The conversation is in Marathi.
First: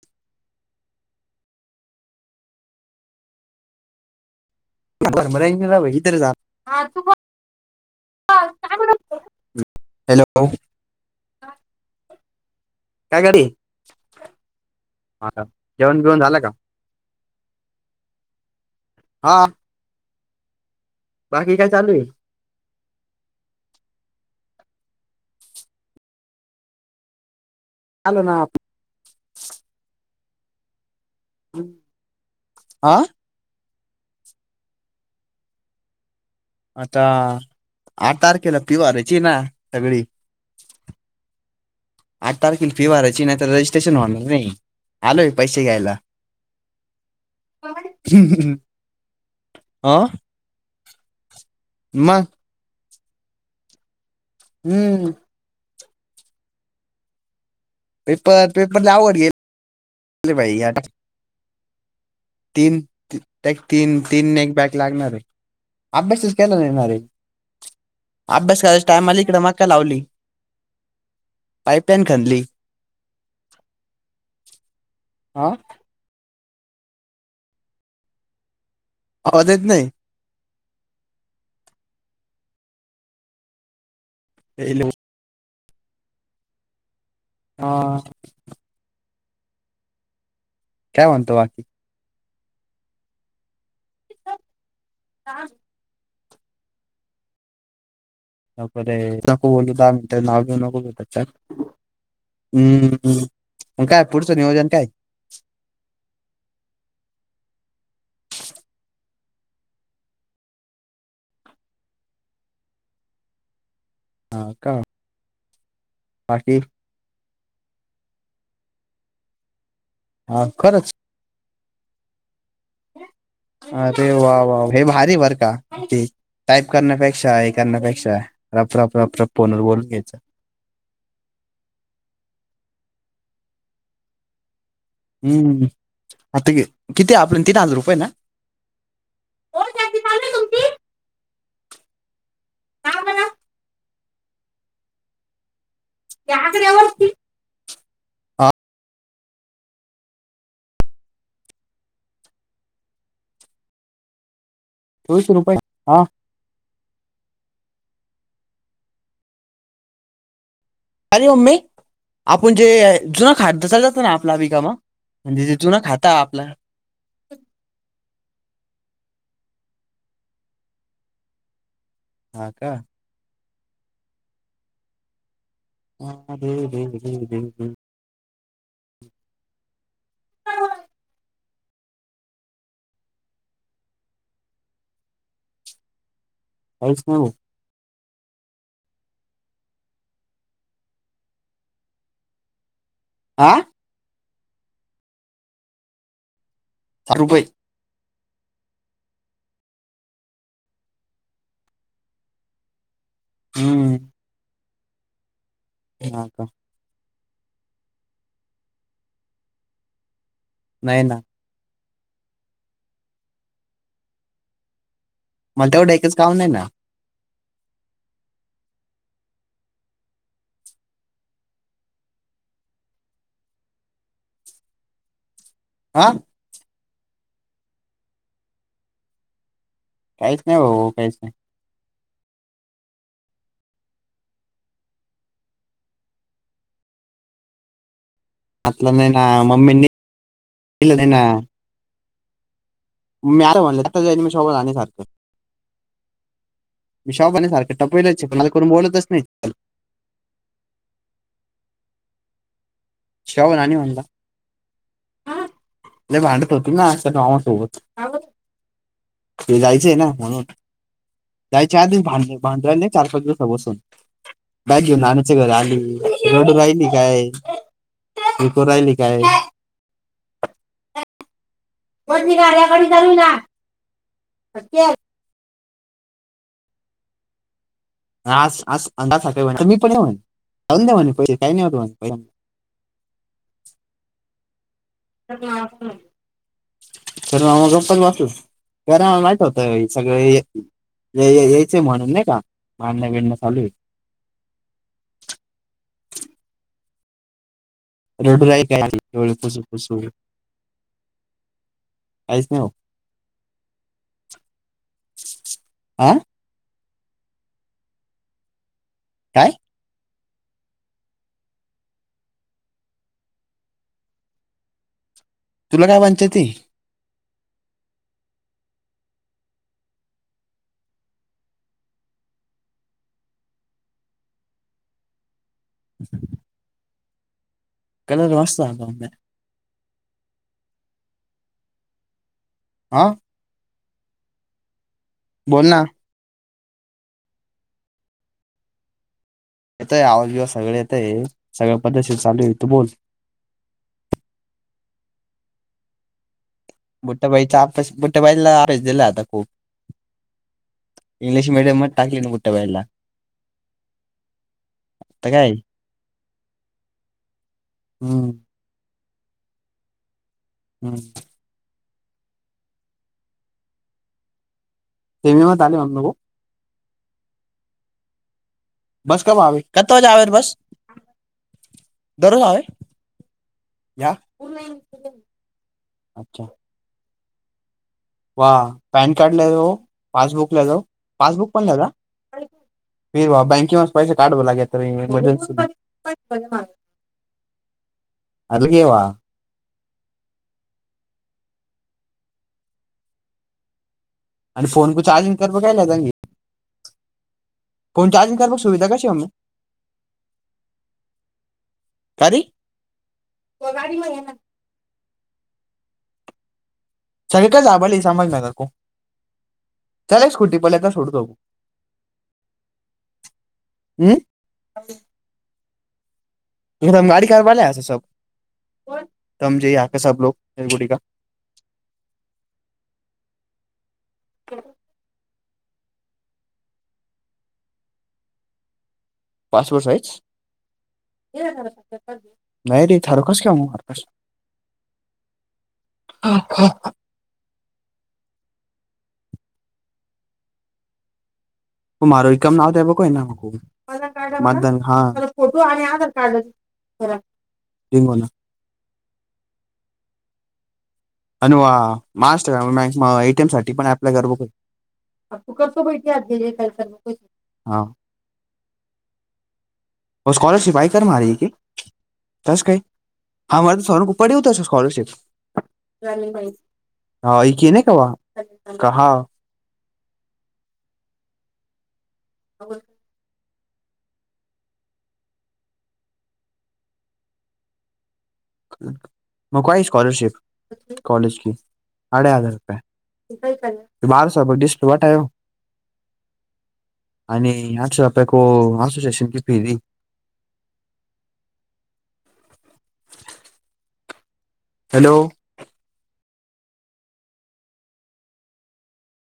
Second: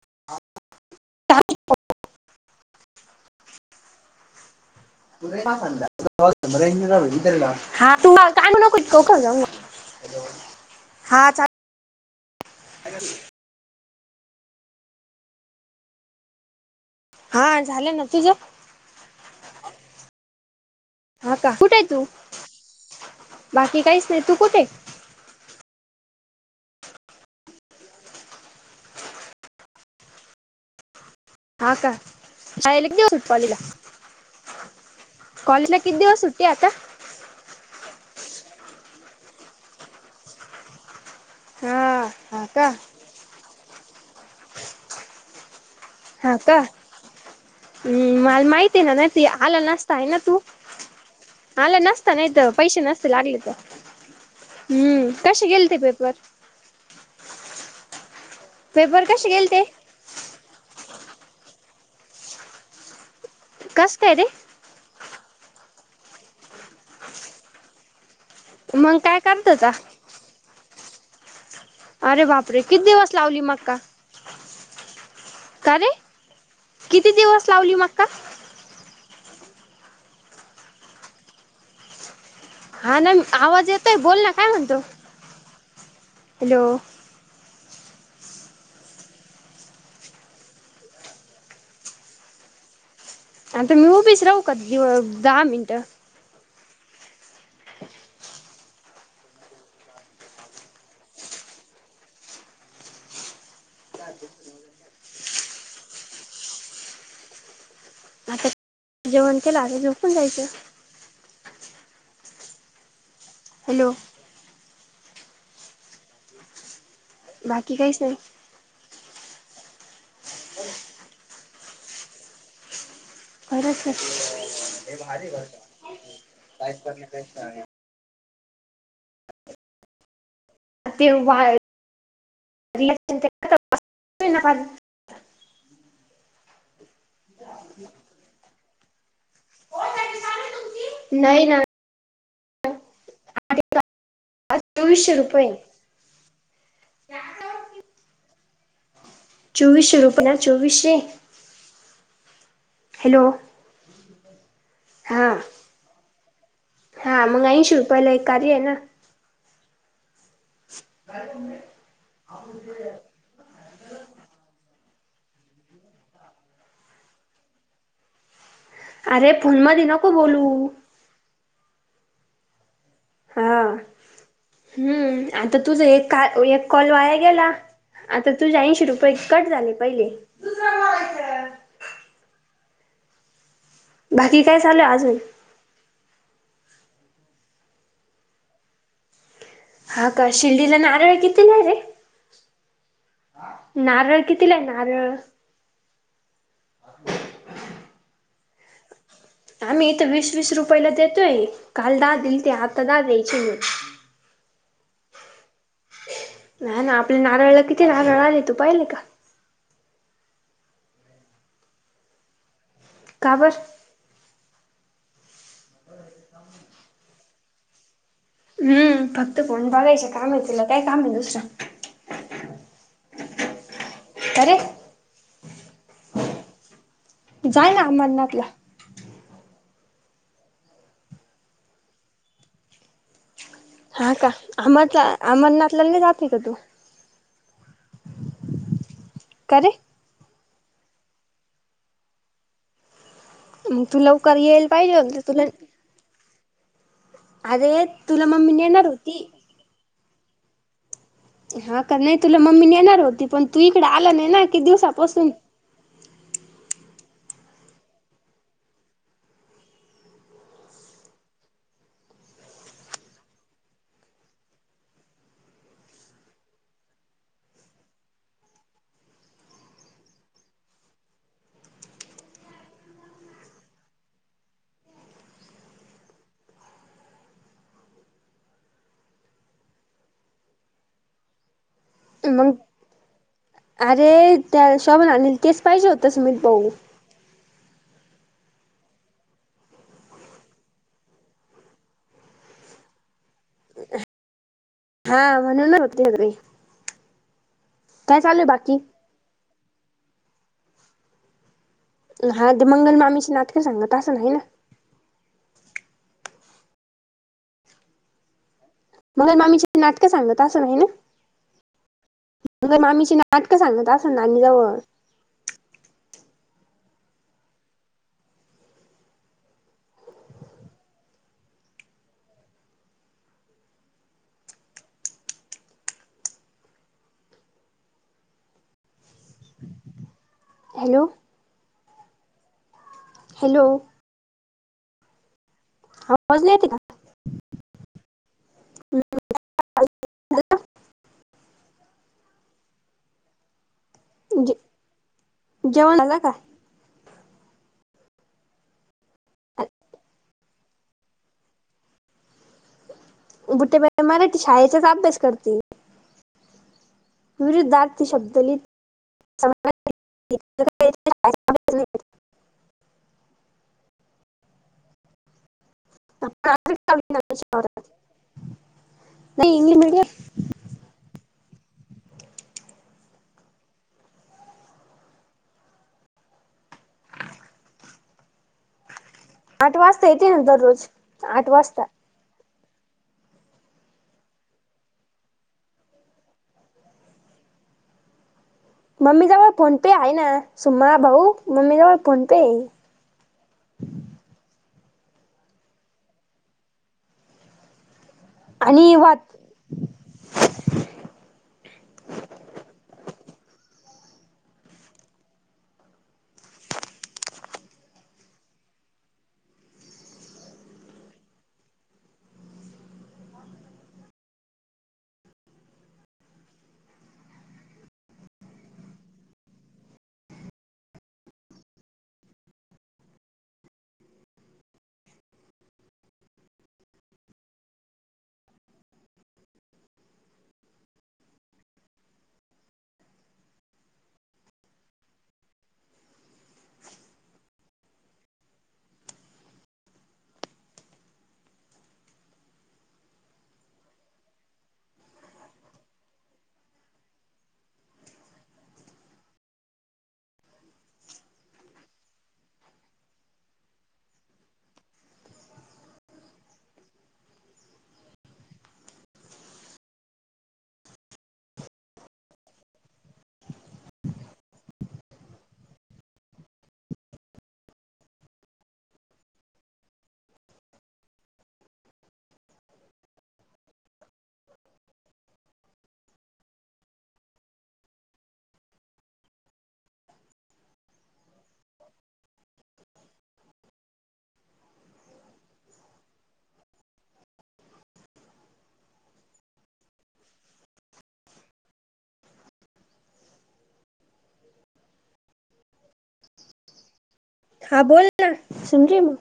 [unintelligible] [unintelligible] इतर जा काय हा तू बघ म्हणू, काय म्हणत हॅलो [unintelligible] हा. चा काय गडी, [inaudible] आता जेवणं करून झालं का? हा, झालं नां तुझं? हा [inaudible] [inaudible] हा, का. बाकी काय कुठंय चालू आहे तू? [inaudible] बाकी काहीचं नाही, तू कुठंय? आलोना. हा, का? शालेला एक हा दिवस पालीला. कॉलेजला, किती दिवस सुट्टी आहे आता? आता, आठ तारखेला पिव [unintelligible] यची ना? सगळी. हा [inaudible] आठ हा तारखे का फी भरायची, नाही तर रजिस्ट्रेशन होणार नाही. आलोय पैसे घ्यायला. हा. का. ह्म.. मला माहिती आहे ना, [unintelligible] आला हा नसताय ना तू? आला नसता ना मग इथं, पैशे नसते लागलेइथं. हम्म ह्म.. कशें गेलतें पेपर? पेपर, पेपर लयं आवघडं कसे गेल गेले ते ले बाई. या, टाक. [inaudible] तीन. ती कस एक-तीन. काय रे तीन-एक बॅग लागणारयं. आभ्यासच केला नाहीणा, रे. आभ्यास करायच्या मग काय टायमाला इकडं करत मग कां होता लावली? [inaudible] पाईपलाईन अरे खणली बापरें! कितदिंवस लावली मक्का? आ, का रे, [inaudible] किती दिवस लावली मगका. आवाज येत नाही. हा नाही आवाज येतोय, बोल ना, काय म्हणतो? Hello [inaudible] hello. आ, काय म्हणतो? बाकी. आणिता, मी उभीच राहू का? दहा मिनिटं. नकोरे, नको बोलू, दहा मिनटं नाव घेऊ नको. घेच्यात हम्म, काय पुढचं नियोजन काय? आता जेवण केलं आहे, झोपून जायचं. हॅलो, हा का बाकी, बाकी, कायस नाही. हा, खरंच अरे, खरंच वा वाह, हे भारी आहे. बर का ती टाईप करण्यापेक्षा, हे करण्यापेक्षा, रप -रप -रप -रप फोनवर बोलून घ्यायचं. ते पाय [unintelligible] वाश, हम्म, [inaudible] आता किती? आपल्या तीन हजार रुपये ना. ओ, लाईट चालू हाय तुमची, नाही ना? हा, बोला. चोवीसशे रुपये. त्या, आकडयावरती. चोवीसशे रुपन चोवीसशे. [inaudible] हॅलो, [inaudible] चोवीस हा, रुपये हा [inaudible] हा मग ऐशी रुपयला एक कार्य आहे ना. ह अरे ममे, आपण जे जुनां खातसा जातं ना, आपला, बिका मग म्हणजे जुन खाता आपला. अरे, फोनमध्ये नको बोलू. हा, का. हा हम्म, आता तुझ अरे एक-का- एक रे कॉल रे वाया रे गेला. रे. आता तुझ्या ऐंशी रुपये कट झाले, पहिले. काहीच बाकी, काय चालू अजून? काऐस ना हा का शिर्डीला नारळ कितीला रे आा नारळ कितीला आहे नारळ फारुपई आम्ही इथं वीस वीस रुपयाला देतोय काल दा देल ते आता दा देल अ- हम्म अ हा का नाही ना, आपल्या नारळाला किती नारळ आले तू पाहिले का? नाही ना. का, बर. मला तेवढ, एकच काम नाही ना. हम्म, फक्त फोन बघायचे काम आहे तुला काय काम आहे दुसरं कायरे. आ जाय ना, आमरनातला. काहीच नाही, भाऊ काहीच नाही. हा का, अमरला अमरनाथला नाही जात, नाही का तू? आत यान ना, का मम्मी रे न दिल नाही ना? मी, अर म्हणलं, मग तू त्याच्या मी लवकर सोबत यायला आणि पाहिजे सारखं. होत तुला मी शॉपाने सारखे अरे टपवलं तुला पण मला मम्मी करून नेणार बोलतच नाही होती. हा का नाही तुला मम्मी नेणार होती पण तू शोभा आणि इकडे म्हणला आलं नाही ना की दिवसापासून नाही भड करती ना भावासोबत ते जायचंय ना म्हणून जायचे आ भां भांड नाही चार पाच दिवसा बसून बॅग घेऊन नाण्याच्या घर आली रोड राहिली काय त कराहिली काय कोणती ग्याकडे चालू ना आा मी पण येऊनऊ दे पैसे काही नाहीव प मग अरे त्या शोभून आणलेल तेच पाहिजे होतस मी बह तर म मग गप्पत बसूस कराला माहित होतं सगळ यायचंय म्हणून नाही का भांडणं बीन चालू हा म्हण न होते तरी रडू आहे बाकी कायवळसू फस हा ते मंगल मामीची नाटक सांगत असं नाही ना आं मग काय म्ी नाटकं सांगत तसं आहे ना म मामीची ना नाटकं सांग ना तसंजवळ तुला काय म्हणत्याती अच् कलर मस्त आताे हॅलो आा हॅलो. बोल ना. आवाज नाही येतंय का? येतय. आवाज - बिवाज सगळे येतंय. सगळ पद्धतशिर चालूय. तू बोल. मंजे, जेवण झाला का? बुट्टबाईचा आपेस, बुट्टबाईला आपेस दिला आता खूप. इंग्लिश मेडियम म टाकली न बुटयाबाईला. गुटेबाई, मराठी शाळेचाच अभ्यास तर काय करती. विरुद्धार्थ हम्म शब्द लिही [unintelligible] हम्म. [unintelligible] [unintelligible] [unintelligible] बस कब नाही आवे. इंग्लिश कतावा मीडियम जावेर बस. दररोज आवे. या [unintelligible] अच्छा. वा! पॅन कार्ड ला जाव, आठ वाजता येते ना पासबुक ला जाव, दररोज आठ पासबुक पण ला वाजता जा. फिर भा, बँके म पैसे काढवं लागे तर, एमर्जन्सी. [unintelligible] [inaudible] वाह मम्मीजवळ फोनपे आहे ना. सुमा भाऊ, मम्मी जवळ फोन पेय. आणि फोन को चार्जिंग कर बघला गंगे. फोन चार्जिंग तर मग सुविधा आणि कशी वात [unintelligible] कारी? तो गाडी म याना. [unintelligible] संभाज नगर को. चालय स्कुटी पल्या दा सोडतो. अं. म गाडी कारवाले आ सब. कोण? तम जे आ का सब लोग गुटी का. [unintelligible] Passport size. [unintelligible] [unintelligible] [unintelligible] मतदान कार्ड. मतदान. फोटो आणि आधार कार्ड. [unintelligible] ना. अनु वा. मास् [unintelligible] एटी एम साठी पण अप्लाय कर [unintelligible] [unintelligible] हो स्कॉलरशिप आई कर म आ र आहे की. तस काही. आम्हा तर सर् खप पडेे ऊतस स्कॉलरशिप. [unintelligible] कहाँ? [unintelligible] [inaudible] मकवाई स्कॉलरशिप. कॉलेज की. आढा हजार रुपये. [unintelligible] आणि आठच तपय को. आठ सो स्टेशन की फी दी. हॅलो. हा बोल ना. समजीम.